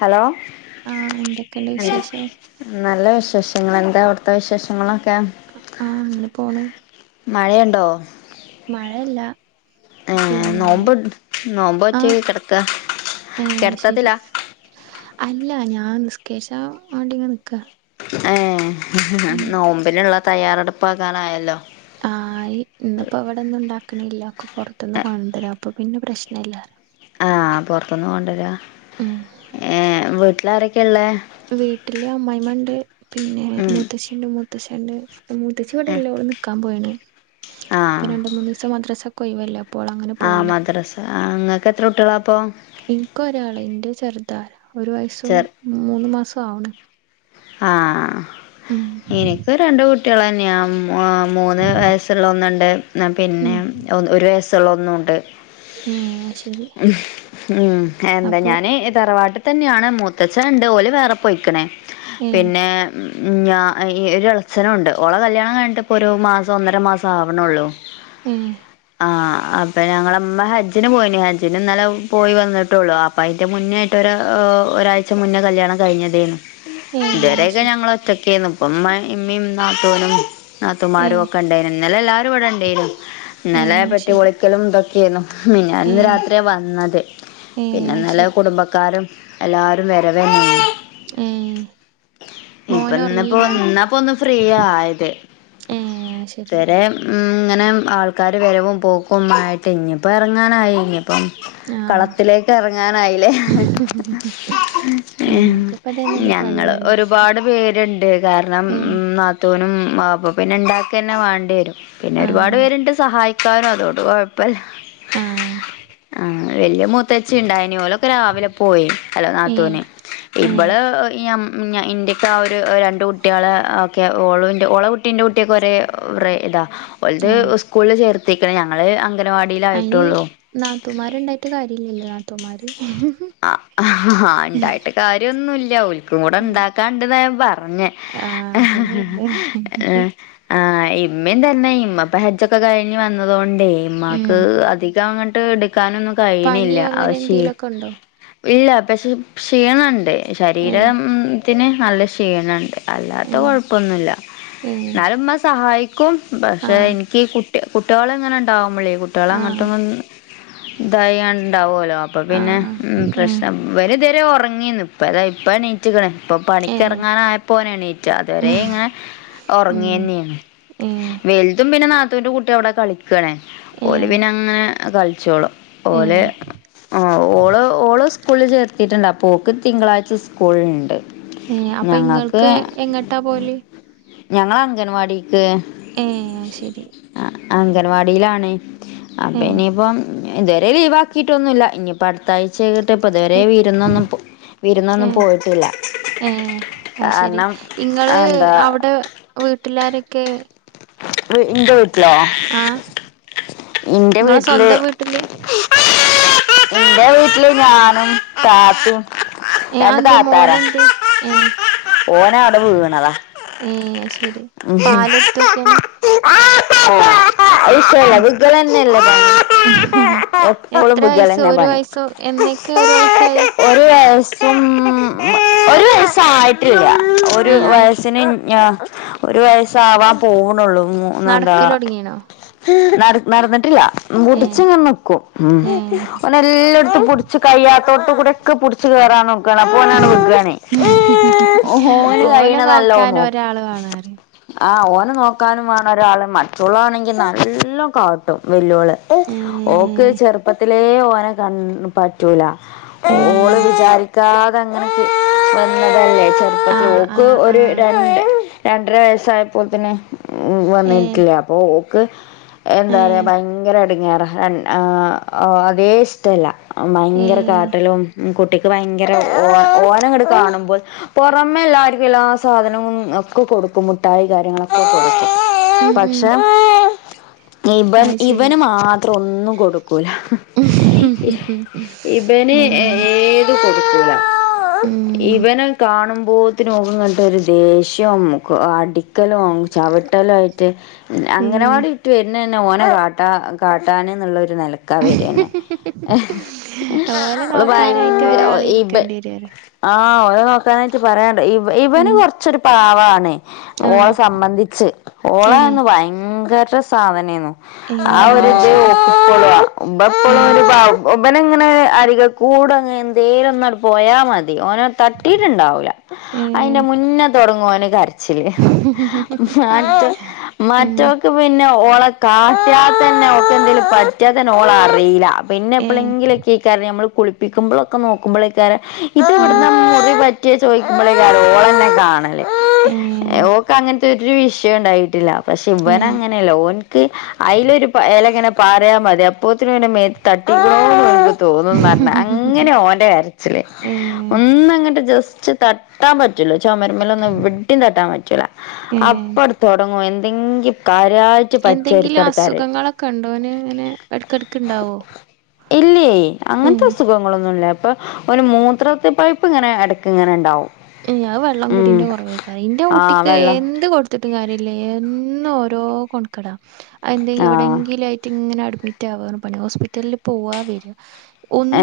Hello ആഹ് എന്തൊക്കെയുണ്ട് എന്താ വിശേഷം നല്ല വിശേഷ ങ്ങളെന്താ അവ്ട്ത്തെ വിശേഷങ്ങൾ ആ അങ്ങനെ പോണ് മഴയ്ണ്ടോ മഴ ഇല്ല ഏ നോമ്പ് ണ്ട് നോമ്പോറ്റ് കെടക്കാ ഏ ശെരി അല്ല ഞാൻ നിസ്കരിചാം വാണ്ടിങ്ങനെ നിക്കാ ഏ ഉം നോമ്പിൻള്ള തയ്യാറെടുപ്പാകാനായല്ലോ ആയി ഇന്നിപ്പോ വ്ടെന്നും ണ്ടാക്ണില്ല ഒക്കെ പൊർത്ത്ന്ന് കൊണ്ടരാപ്പൊഅപ്പോ പിന്നെ പ്രശ്നല്ലാ ആഹ പൊർത്ത്ന്ന് കൊണ്ടരാ ഉം ഏ വീട്ടിലാരക്കെ വീട്ടില് അമ്മായ്മണ്ട് പിന്നെ ഉം മുത്തശ്ശിണ്ട് മുത്തശ്ശണ്ട് മൂത്തചിവ്ടെ ഏ ഇല്ല ഓൾ നിക്കാ പോയിണ് ആ ഇപ്പൊ രണ്ട് മൂന്നീസം മദ്രാസൊക്കെ ഒയിവല്ലേ അപ്പോ ഓള് അങ്ങനെ ആ പോയിണ് മദ്റസ ആ ങ്ങക്ക് എത്ര കുട്ടിയാളാപ്പൊ ഇൻക്ക ഒരാള് ന്റെത് ചെർതാ ഒരു വയസ്സും ചെർ മൂന്ന് മാസാവണ് ആ എനിക്ക് രണ്ട് കുട്ടിയാളന്നെയാ ആ മൂന്ന് വയസ്സുള്ള ഒന്നുണ്ട് പിന്നെ ഒരു വയസ്സുള്ള ഒന്നുണ്ട് ഏശെ മ് എന്താ ഞാന് തറവാട്ട് തന്നെയാ ങ്ങ മൂത്തഛൻ ണ്ട് ഓൽ വേറെ പൊയിക്ക്ണ് ഏ പിന്നെ ഞ അ എയ് ഒരളച്ചനുണ്ട് ഓളെ കല്യാണയ്ഞ്ഞിട്ട് പ്പൊരു മാസം ഒന്നര മാസം ആവണ്ള്ളൂ ആ [unintelligible] അപെ ഞങ്ങളമ്മ ഹജ്ജിന് പോയിന് ഹജ്ജ പിന്നെന്നലെ പോയി വന്നിട്ടൊള്ളൂ അപ്പൊ അയിന്റെ മുന്നേയിട്ട് ഒരാഴ്ച മുന്നേ കല്യാണം കഴിഞ്ഞതേനു ഏ അത് ത്‌വരൊക്കെ ശരി ഞങ്ങൾ ഒറ്റക്കേര്ന്നു ഇപ്പം മ്മേ ഇമ്മിം നാത്തൂനും ഏ നാതുമാരും ഒക്കെ ണ്ടെയ്നു ഇന്നലെ ല്ലാവാരും ഇവ്ടെ ണ്ടേയിനു ഏ ഇന്നലെ അത് വെട്ടി ശരി പൊളിക്കലും തൊക്കെ ര്ന്നു ഏ മിഞ്ഞാന്ന് രാത്രിയാ വന്നത് ഏ പിന്നെ അത് ന്നലെ ശരി കുടുംബക്കാരും അല്ലാരും വരവന്നേനി ഏ മോന് ഇപ്പൊന്നപ്പോൊ ഉറങ്ങിയില്ല നിന്നാപ്പൊ ഒന്ന് ഫ്രീ ആയത് ഏ ശെരി ങ്ങനെ ആൾക്കാാര് വരവും പോക്കു ആയിട്ട് ഇഞ്ഞിപ്പം എറങ്ങാനായി ഇനിപ്പം ആ കളത്തിലേക്ക് എറങ്ങാനായില്ലേ ഞമ്മക്കിപ്പ ഇതന്നെല്ലേ പണി ഞങ്ങ അറിയ ഒരുപാട് പേര്ണ്ട് കാരണം ഏ നാത്തൂനും മാപ്പ പിന്നെ ണ്ടാക്കെന്നെ വാണ്ടി രും പിന്നെ ആ ഒരുപാട് പേരുണ്ട് സഹായിക്കാനും അതോട് കൊഴപ്പല്ല ആ ആ വല്യയ മൂത്തച്ചി ണ്ടായ നീ ഓലൊക്കെ രാവിലെ പോയി അല്ല ഏ നാത്തൂന് ഏ ഇബള് ഞമ് ഇന്റെക്കെ ആ ഒരു രണ്ട് കുട്ടിയാൾ ഓക്കെ ഓള്ൻ്റെ ഓളെ കുട്ടിം ന്റ കുട്ടിയൊക്കെ ഒരേ വറേ ഇതാ ഓലത് ഏ സ്കൂളില് ചേർത്തിക്ക്ണ് ഞങ്ങള് അംഗൻവാടി ലായിട്ടുള്ളൂ ട്ട്ണ്ടായിട്ട് കാര്യില്ലല്ലോ നാത്തൂ മാര് ആ ആഹ ണ്ടായിട്ട് കാര്യന്നുല്ല ഓൽക്കുംടെ ആ ഇണ്ടാക്കാണ്ട് റഞ്ഞെ ആ, അതന്നെ പറഞ്ഞേ ആഹ് ഇമ്മയും തന്നെ ഇമ്മിപ്പ ഹെജ്ജൊക്കെ കഴിഞ്ഞ് വന്നതോണ്ടേ ഉം ഇമ്മാക്ക് അധികം അങ്ങട്ട് എട് ക്കാനൊന്നും കഴിയണില്ല പനിയോ അങ്ങനെ അയ് ക്ഷീ എന്തെലൊക്കെ ഉണ്ടോ ഇല്ല പക്ഷെ ക്ഷീണണ്ട് ഏ ശരീരം ത്തിന് നല്ല ക്ഷീണെണ്ട് അല്ലാത്ത ഏ കൊഴപ്പൊന്നുല്ല ഏ എന്നാലും ഉമ്മ സഹായിക്കും പക്ഷെ ആ എനിക്ക് കു ട്ടി കുട്ടികൾ ഇങ്ങനെ എണ്ടാവും മ്മളേ ആഹ് കുട്ടികളങ്ങട്ടും ഒൻ ഇതായി ഇണ്ടാവോല്ലോ അപ്പൊ പിന്നെ ആഹ് ഉം ആഹ് പ്രശ്നം ഇവനിത് വരെ ഒറങ്ങീന്ന് ഇപ്പ ദേ ഇപ്പ എണീറ്റിക്കണ് ഇപ്പൊ ഏഹ് പണിക്കെറങ്ങാനയപ്പൊ ഓനെണീറ്റ അതുവരേ ഇങ്ങനെ ഉം ഒറങ്ങന്നേണ് ഏഹ് വലുതും പിന്നെ നാത്തൂന്റെ കുട്ടി അവിടെ കളിക്കണ് ഓല് ഏഹ് പിന്നെ അങ്ങനെ കളിച്ചോളും ഓല് ഏഹ് ആഹ് ഓള് ഓള് സ്കൂളിൽല് ചേർത്തിട്ടിണ്ട് അപ്പോക്ക് തിങ്കളാഴ്ച്ച സ്കൂളിണ്ട് ഏഹ് അപ്പൊ ഇങ്ങൾക്ക് എങ്ങട്ടാ പോവല് ഞങ്ങളങ്കൻവാടീക്ക് ഏഹ് അത് ശരി അഹ് അംഗനവാടിയിലാണ് അപ്പൊ ഏഹ് ഇനിപ്പം ഇതുവരെ ലീവാക്കിട്ടൊന്നുല്ല ഇനീപ്പ അടുത് ത്താഴ്ച്ചയാകട്ടെ, ഇപ്പോ ഇതുവരെ വിരുന്നൊന്നും വിരുന്നൊന്നും പോയിട്ടില്ല. ഉം അയ് ശെരി കാരണം ഇങ്ങള് എന്താ അവിടെ വീട്ടിലാരൊക്കെ വീ ഇന്റെ വീട്ടിലോ? ആഹ് ഇന്റെ ഇങ്ങളെ വീട്ടില് സ്വന്തം വീട്ടില് എന്റെ വീട്ടില് ഞാനും കാത്തും ഏ ആന്തേ മോന എന്തേ ഏ ഓനവടെ വീണതാ അത് ശരി പാലൊടുത്തോക്കിയാണ് [unintelligible] ഉഹും എപ്പോഴും എത്ര ബിഗൽ വയസ്സോ തന്നെ ഒരു പണി വയസോ എന്നക്കെ ഒരു വയസ്സായി ഒരു വയസ്സും ഒരു വയസ്സായിട്ടില്ല ഒരു ഏഹ് ആയി വയസ്സിന് ഞ്ഞ് ഓ ആവാൻ പോകുന്നുള്ളൂ എന്താ നടക്കലൊടങ്ങീണോ നടന് നടന്നിട്ടില്ല ഏഹ് പുടിച്ച്ങ്ങനെ നിക്കും ഏഹ് ഓൻ എല്ലായിടത്തും പുടിച്ച് കയ തോട്ട് കൂടി ഒക്കെ പുടിച്ച് കയറാനും കണ പ്പോനാവടേ വികാണേ ഓന് ഓലെ കയ്യിണതല്ല ഓൻ നോക്കാൻ നോക്ക് ഒരാള് വേണാറ് ആ ഓനെ നോക്കാനും വേണം ഒരാള് മറ്റൊളാണെങ്കിൽ നല്ലോം കാട്ടും വെല്ല്യോൾ ഏ ഓക്ക് ചെറുപ്പത്തിലേ ഓനെ കൺ പറ്റൂല ഏ ഓള് വിചാരിക്കാതെ അങ്ങനെ കി വന്നതല്ലേ ആ ആ ചെറുപ്പോ ആ ഒരു രണ്ട് രണ്ടര വയസ്സായപ്പോത്തിന് മം ഏ വന്നിട്ടില്ല അപ്പൊഓക്ക് എന്താ ഏ പറിയാ ഭയങ്കരമായിട്ട [unintelligible] [unintelligible] ആദ്യയെ ഇഷ്ടല്ല ഏ ഭയങ്കര കാട്ടലും കുട്ടി ഭയങ്കര ഓ ഓനങ്ങട് കാണുമ്പോൾ പുറമെ എല്ലാർക്കും എല്ലാ സാധനങ്ങളും ഒക്കെ കൊട് ഉക്കുമുട്ടായി കാര്യങ്ങളൊക്കെ കൊടുക്കും ഉം ഉം പക്ഷെ ഇവൻ അത് ശരി ഇവന് മാത്രം ഒന്നും കൊടുക്കൂല ഇവന് ഉം ഏത് കൊട്ക്കൂല ഉം ഇവനെ കാണുമ്പോ അപ്പൊത്തിനോക്ക്ങ്ങട്ട് ഒരു ദേഷ്യവും അടിക്കലും ചവി ലായിട്ട് ഏ അംഗനവാടി വിട്ട് വരുന്ന തന്നെ ഓനെ കാട്ടാ കാട്ടാന് എന്നുള്ള നെലക്കാ വെരന്നെ എഹ് ഓലെ ഓള് നോക്കാനായിട്ട് ഒരാള് ഭയങ്കര ഇരിക്കേണ്ടി വരും പറയാ ആ [unintelligible] അത് നോക്കാനായിട്ട് പറയാൻണ്ടോ ഇവന് ഇവന് ഉം കുറച്ചൊരു പാവാണ് ആ ഓളെ സംബന്ധിച്ച് ഏ ഓളന്ന് ഭയങ്കര സാധനെന്നു ഏ ആ ഒരു അത് ഇത് ശരി ഏ ഓൾക്കിപ്പളു ആ ഇബനങ്ങനെ അരികൾക്കൂടങ്ങ എന്തേും ഒന്ന പോയാൽ മതി ഓനെ തട്ടിട്ടുണ്ടാവുല ഏ അതിന്റെ മുന്നേ തുടങ്ങുഓൻ കരച്ച [unintelligible] ഏ മറ്റോക് പിന്നെ ഓളെ കാട്ട്യാ തന്നെ ഓൾക്ക് എന്തേിലും പറ്റിയാത്തന്നെ ഓള് അറിയില്ല പിന്നെ ഏ എപ്പോഴെങ്കിലൊക്കെക്കാര നമ്മള് കുളിപ്പിക്കുമ്പോഴൊക്കെ നോക്കുമ്പോഴ ക്കാരെ ഇത് ഇവിടുന്ന് മുറി പറ്റിയ ചോദിക്കുമ്പോളേ രോള തന്നെ കാണണ് ഏ ഓക്ക് അങ്ങനത്തെ ഒരു വിഷയം ഉണ്ടായിട്ടില്ല പക്ഷെ ഏ ഇവനങ്ങനെയല്ല, ഓനിക്ക് അതിലൊരുയെലയങ്ങനെ പാറിയാ മതി അപ്പോത്തിനും മേത്ത് തട്ടിയേക്കണുന്ന് [unintelligible] തോന്നന്ന് പറഞ്ഞ അങ്ങനാ ഓന്റെ കരച്ചില്, ഏഹ് ഒന്നങ്ങട്ട് ജസ്റ്റ് തട്ടാൻ പറ്റ റ്റില്ല. ചൊമരുമേലൊന്നും എവിടേം തട്ടാൻ പറ്റൂല, ഏഹ് അപ്പട് തൊടങ്ങും എന്തെങ്കീ എന്തെങ്കിലും അസുഖങ്ങളൊക്കെ ഉണ്ടോ ഓന്? ഇങ്ങനെ എടെക്കെടയ്ക്കുണ്ടാവോ? ഇല്ലേ അങ്ങനത്തെ അസുഖങ്ങളൊന്നുംല്ല ഇപ്പൊ ഓന് മൂത്രത്തി പഴുപ്പ് ഇങ്ങനെ എടക്കിങ്ങനെ ഉണ്ടാവും. [unintelligible] വെള്ളം കുടീന്റെ കുട്ടീന്റെ കുറവായിക്കാറും, എന്റെ ആഹ് കുട്ടിക്ക് വെള്ളം എന്ത് കൊടുത്തിട് ടും കാര്യല്ല, എന്നും ഓരോ കൊണക്കേടാ, അതിന്റെ ആഹ് എവിടെങ്കിലും ആയിട്ടു ഇങ്ങനെ അഡ്മിറ്റാവാണ് പണി, ഹോസ്പിറ്റലിൽ പോവാ വരാ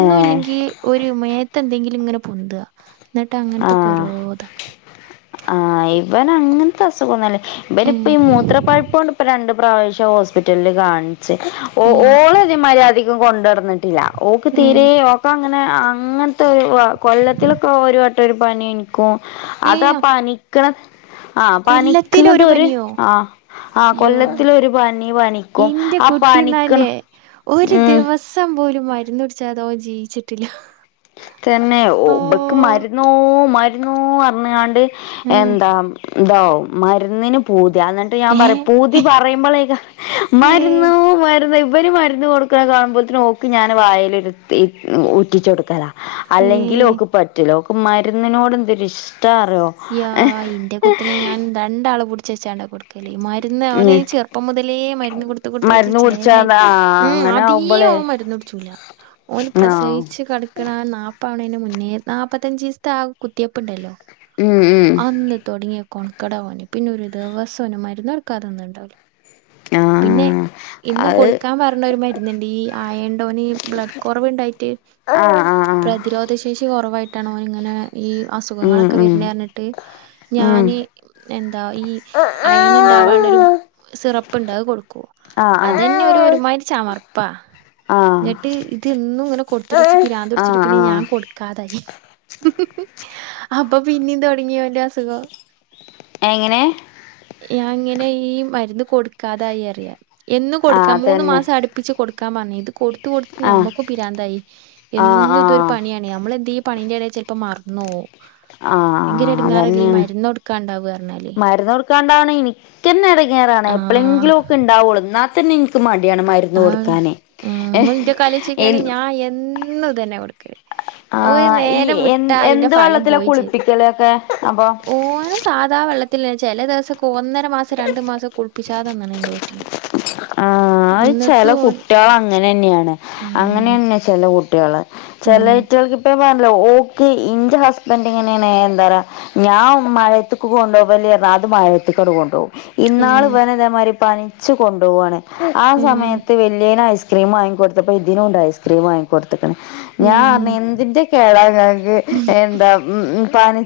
ഏഹ് ഒരുമേ എന്തെങ്കിലും ഇങ്ങനെ പൊന്തുക എന്നിട്ട് അങ്ങനത്തോക്കെ ആഹ് ഓരോതാ ആഹ് ഇവന ങ്ങനത്തെ അസുഖോന്നില്ല ഇവനി ഇപ്പ ഏഹ് ഈ മൂത്ര പ്പഴുപ്പോണ്ട് ഇപ്പ രണ്ട ഇപ്രാവശ്യം ഹോസ്പിറ്റലില് കാണി ച്ച്, ഏഹ് ഓളെ ഇതേ മാതിരി അധികം കൊണ്ടുനടന്നിട്ടില്ല, ഓക്ക് ഏഹ് തീരെ ഓക്കങ്ങനെ അങ്ങനത്തെ ഒരു കൊല്ലത്തിലൊക്കെ ഒരു വട്ടം ഒരു പനി ഇനിക്കും, ഏഹ് അതപ്പ പനിക്കണ് ആഹ കൊല്ലത്തിലൊരു പനിക്കണതൊര് പനിയോ? ആ ആ് യ്യോ കൊല്ലത്തിലൊ രു പനി പനിക്കും ഇന്റെ ആ കുട്ടിന്നാലേ പനിക്കണം ഒരു ഉം ദിവസം പോലും മരുന്ന് പിടിച്ചാതോ ജീവിച്ചിട്ടില്ല തന്നെ ഓ ഇബക്ക് മരുന്നോ മരുന്നു പറഞ്ഞാണ്ട് ഉം എന്താ ന്തോ മരുന്നിന് പൂ - [unintelligible] എന്നിട്ട് ഞാൻ ഏ പറയും പൂതി പറയുമ്പോളേക്കാ ഏ മരുന്നു മരുന്ന് ഇവര് മരുന്നു കൊടുക്കാണ കാണുമ്പോഴതിന് ഓക്ക് ഞാൻ വായില് ഒരിത്തി ഇറ്റിച്ചു കൊടുക്കലാ. ഏ അല്ലെങ്കിൽ ഓക്ക് പറ്റൂലഓക്ക് മരുന്നിനോട് എന്തൊരിഷ് ഇയാ ഇന്റെ കുട്ടിനെ ഞാൻ രണ്ടാള് പുടിച്ച് വെച്ചോണ്ടാ കൊടുക്ക [unintelligible] മരുന്ന് അവനീ ഉം ചെറുപ്പം മുതലേ മരുന്ന് കൊടുത്ത് കൊടുത്ത് മരുന്ന് കുടിച്ചാ ചേലായി ആ ഉം അങ്ങനെ അതേ ഇപ്പൊ ആവുമ്പളേ ഓൻ മരുന്നു കുടിച്ചൂല ഓന് ആ പ്രസയിച്ച് കെടക്കണ ആ നാ പവണേന് മുന്നേ നാല്പ്പത്തഞ്ചിസത്തെ ആ കുത്തിയപ്പ ഉണ്ടല്ലോ ഉം ഉം അന്ന് തുടങ്ങിയ [unintelligible] പിന്നെ ഒരു ദിവസോന് മരുന്ന് കൊടുക്കാതെ ഒണ്ടാവൂല. ആഹ ഇന്ന് കൊടുക്കാൻ പറഞ്ഞ ഒരു മരു ന്ന്ണ്ട് ഈ ആയണ്ടോന് ബ്ലഡ് കുറവു ണ്ടായിട്ട് ആ ആ ആ പ്രതിരോധ ശേഷി കൊറവായിട്ടാണോനിങ്ങനെ ഈ ഉം അസുഖങ്ങളൊക് ക്കെ ഉം വര്ന്നർഞ്ഞിട്ട് ഉം ഞാന് എന്താ ഈ ആഹ് അയൺ ഇണ്ടാവാള്ളരു സിറപ്പ്ണ്ട് അഅ് കൊടുക്കും അതന്നെ ഒരു ആഹ് ഒരുമായ്രി ചമർപ്പാ ന്നട്ട് ആഹ് ഇതെന്നും ഇങ്ങനെ കൊട്ത്ത്ട്ട്ച്ച് പിരാന്തുട്ച്ചിട്ട് ആഹ് പിന്നെ ആഹ് ഞാൻ കൊടുക്കാതായി അപ്പ പിന്നിം തൊടങ്ങി ഓന്റെ അസുഖം എങ്ങനെ യഅങ്ങനെ ഈ മര്ന്ന് കൊടുക്കാതായിയർയാ എന്നും ആഹ് കൊടുക്കാം മൂന്ന് അതന്നെ മാസം അടുപ്പിച്ച് കൊടുക്ക് കൊടുക്കാൻ പറഞ്ഞിത് കൊടുത്ത് കൊടുത്ത് ആഹ് നമ്മക്ക് പിരാന്തായി ആഹ് ആഹ് എന്നും ഇതൊരു ആഹ് പണിയാണ് നമ്മൾ എന്തേയ്യും പണിന്റെ ഇടയിൽ ചിലപ്പോൾ മറന്നോവും ആഹ് ആഹ് അതന്നെണ് കൊടുക്കാണ്ടാവ പറഞ്ഞാല് മരുന്ന് കൊടുക്കാണ്ടാണ് ഇനിക്കന്നെ എടങ്ങ്യാറാണ് ആഹ് എപ്പളെങ്കിലും ഓക്ക് ഇണ്ടാവുള്ളൂ ഇന്നാ- ത്തന്നെ ഇൻക്ക് മട് ആഹ ഉ മുറ്റ കലിച്ചൊക്കണെങ്ക ഞാൻ എന്ന് തന്നെ കൊടു ഒരു ആഹ് ഈ നേരം എ വിട്ടാ അയിന്റെ എന്ത് ഫലം വെള്ളത്തിലാ പോയി ചെയ്ത് കുളിപ്പിക്കലൊക്കെ അപ്പൊ ഓന് സാധാ വെള്ളത്തില് ചെല ദെവസെക്കെ ഒന്നര മാസം രണ്ട് മാസം കുളിപ്പിച്ചാതന്ന്ണ് എന്റെ കുട്ട് ആഹ് അഅ് ചെല ഓൻ കുട്ട്യാള അങ്ങനെന്ന്യേണ് ഉം അങ്ങനെന്നെ ചെല കുട്ട് കുട്ട്യോള് ഉം ചെലറ്റൾക്ക ഇപ്പ ഓക്ക് ഇന്റെ ഹസ്ബന്റ് ഇങ്ങനെയ എന്താ പറാ ഞാൻ മഴയ ത്തക്ക് കൊണ്ടുവലെന്ന പറ അത് മഴത്ത് ക്കങ്ങട് കൊണ്ടോവും ഇന്നാള് ഏഹ് ഇവന് ഇതേമാതിരി പനിച്ചു കൊണ്ടോവാണ് ആ ഉം സമയത്ത് വെല്യേനെ ഐസ്ക്രീ വാങ്ങിക്കടുത്തപ്പോ ഇതിനുംണ്ട് ഐസ്ക്രീം വാങ്ങിക്കട് ഞാൻ ഉം പറഞ്ഞ് എന്ത്‌ന്റെ കേടാ ഇങ്ങൾക്ക് എന്താ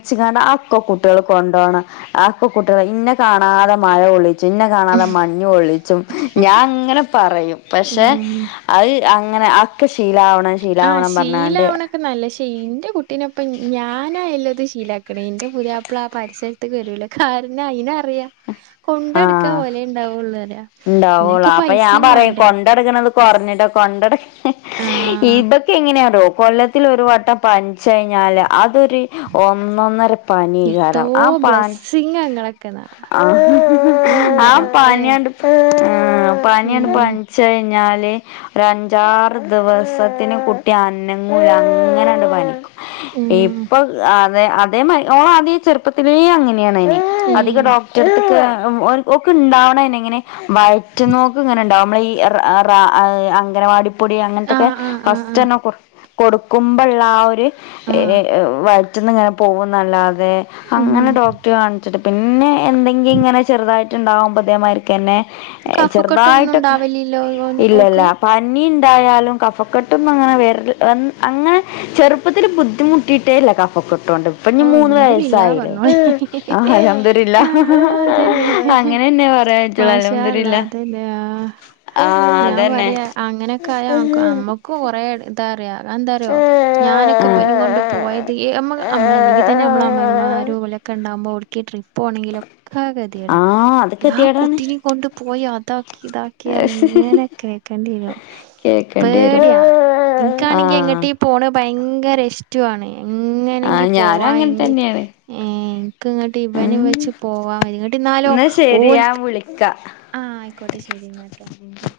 ച് ക്കാണ്ട് അക്കെ കുട്ടികൾ കൊണ്ടോണം അക്കെ കുട്ടികൾ ഇന്നെ കാണാതെ മയകൊള്ളി ച്ചും ഇന്നേ കാണാതെ മഞ്ഞെള്ളിച്ചും ഞാൻ ഇങ്ങനെ പറയും പക്ഷെ ഉം അത് അങ്ങനെ അക്കെ ശീലാവണം ആ ശീലാവണം പറഞ്ഞണ്ട് ശീലാവണൊക്കെ നല്ല ഇന്റെ കുട്ടിനൊപ്പം ഞാനായില്ലത് [unintelligible] ഇന്റെ പുതിയപ്പള ആ പരിസരത്തക്ക് വരൂല്ല കാരണം അയിന് പറിയ കൊണ്ടട്ക്കാൻ ഓലെ ഉണ്ടാവുള്ളൂന്നറിയ ഇണ്ടാവോള്ളൂ അപ്പൊ ഞാൻ പറയാ കൊണ്ടടക്കണത് കുറഞ്ഞിട്ടാ കൊണ്ടട ആഹ് ഇതൊക്കെ എങ്ങനെയാ [unintelligible] കൊല്ലത്തിലൊരു വട്ടം പൻച് കഴിഞ്ഞാല് അതൊരു ഒന്നൊന്നര എത്തോ പനിയെക്കാരം ആ പനി ബ്ലെസ്സിങ്ങാ ഇങ്ങളൊക്കെന്നാ ആ ഈ ഇന്റെ ആ റബ്ബേ പനിയണ്ട് ഇപ്പ ആ പനിയാണ് ഉം പൻച്യിഞ്ഞാൽ ഒര അഞ്ചാറ് ദിവസത്തിന് കുട്ടി അനങ്ങൂല അങ്ങനെണ്ട് പനിക്കും ഉം ഇപ്പൊ അതെ അതേമായ് ഓളാദ്യ ചെറുപ്പത്തിലെ അങ്ങനെ അധിക ഉം ഡോക്ടറട്ത്ത്ക്ക് ഓൾക്ക് ഇണ്ടാവങ്ങനെ വയറ്റ്ന്നൊക്ക് ഇങ്ങനെണ്ടാവും നമ്മള ഈ റാ ആഹ് അംഗനവാടി പൊടി അങ്ങനത്തൊക്കെ ആഹ് ആഹ് ആഹ് ആഹ് ഫസ്റ്റ്ന്നെ കുറ കൊടുക്കുമ്പോഴള്ള ആ ഒരു ആഹ് വഴറ്റന്ന് ഇങ്ങനെ പോകും നല്ലാ അതെ ഉം അങ്ങനെ ഡോക്ടർ കാണിച്ചിട്ട് പിന്നെ എന്തെങ്കി ഇങ്ങനെ ചെറുതായിട്ട്ണ്ടകുമ്പോ അതേ കഫക്കെട്ടൊന്നും ചെറുതായിട്ടൊക്കെ ഉണ്ടാവലില്ലോ ഓന് ഇല്ലല്ല ഓക്ക് പനി എന്തായാലും കഫക്കെട്ടും അങ്ങനെ അങ്ങനെ ചെറുപ്പത്തിൽ ബുദ്ധിമുട്ടിയിട്ടേല്ല കഫക്കെട്ടും ഇപ്പം ഞ്ഞി ഓ മൂന്ന് അൽഹംദുലില്ലാ വയായില്ലേ പറഞ്ഞോളി. അൽഹം ദുലില്ല ആ അതന്നെ. അ എന്നെ വറെ മാഷാ അള്ളാ അതെന്നെ ആഹ് ഞാൻ അതന്നെ പറയാ അങ്ങനെയൊക്കെ ആയാ നക്ക് നമ്മക്ക് കുറെ എന്താറ എന്താറോ ഞാനൊക്കെ ബനിം കൊണ്ട് ആഹ് പോയത് നമ്മള് അല്ലെങ്കിൽ തന്നെ ആഹ് അമ്മായിമ്മമാരും ഓലൊക്കെ ണ്ടാകുമ്പോ ഒട്ക്കേലും ട്രിപ്പ് പോണമെങ്കിലൊക്കെ ഗത്യേടാ അത് ആ കെതിയേടാണ് കുട്ടിനെ കൊണ്ട് പോയി അതാ ഇതാക്കി ഇങ്ങനെയക്കെ കേക്കേണ്ടി വരുമ്പോ കേക്കേണ്ടി വരും പേടിയാ ൻക്കാണെങ്കി ആഹ് എങ്ങട്ടോപോണ് ഭയങ്കര ഭയങ്കര ഇഷ്ടമാണ് ആഹ് എങ്ങനെങ്കി ഞാനും പോവാ അങ്ങനെ എങ്കിൽ തന്നെയാണ് ഏ ഇങ്ങോട്ട് ഇവന് ഉം വെച്ച് പോവാൻ മതി ഇങ്ങട്ട് എന്നാലോ എന്നാ ശരി ഓൽ ഞാൻ വിളിക്കാ ആഹ് ആയിക്കോട്ടെ ശരിന്ന കേട്ടോ ഉം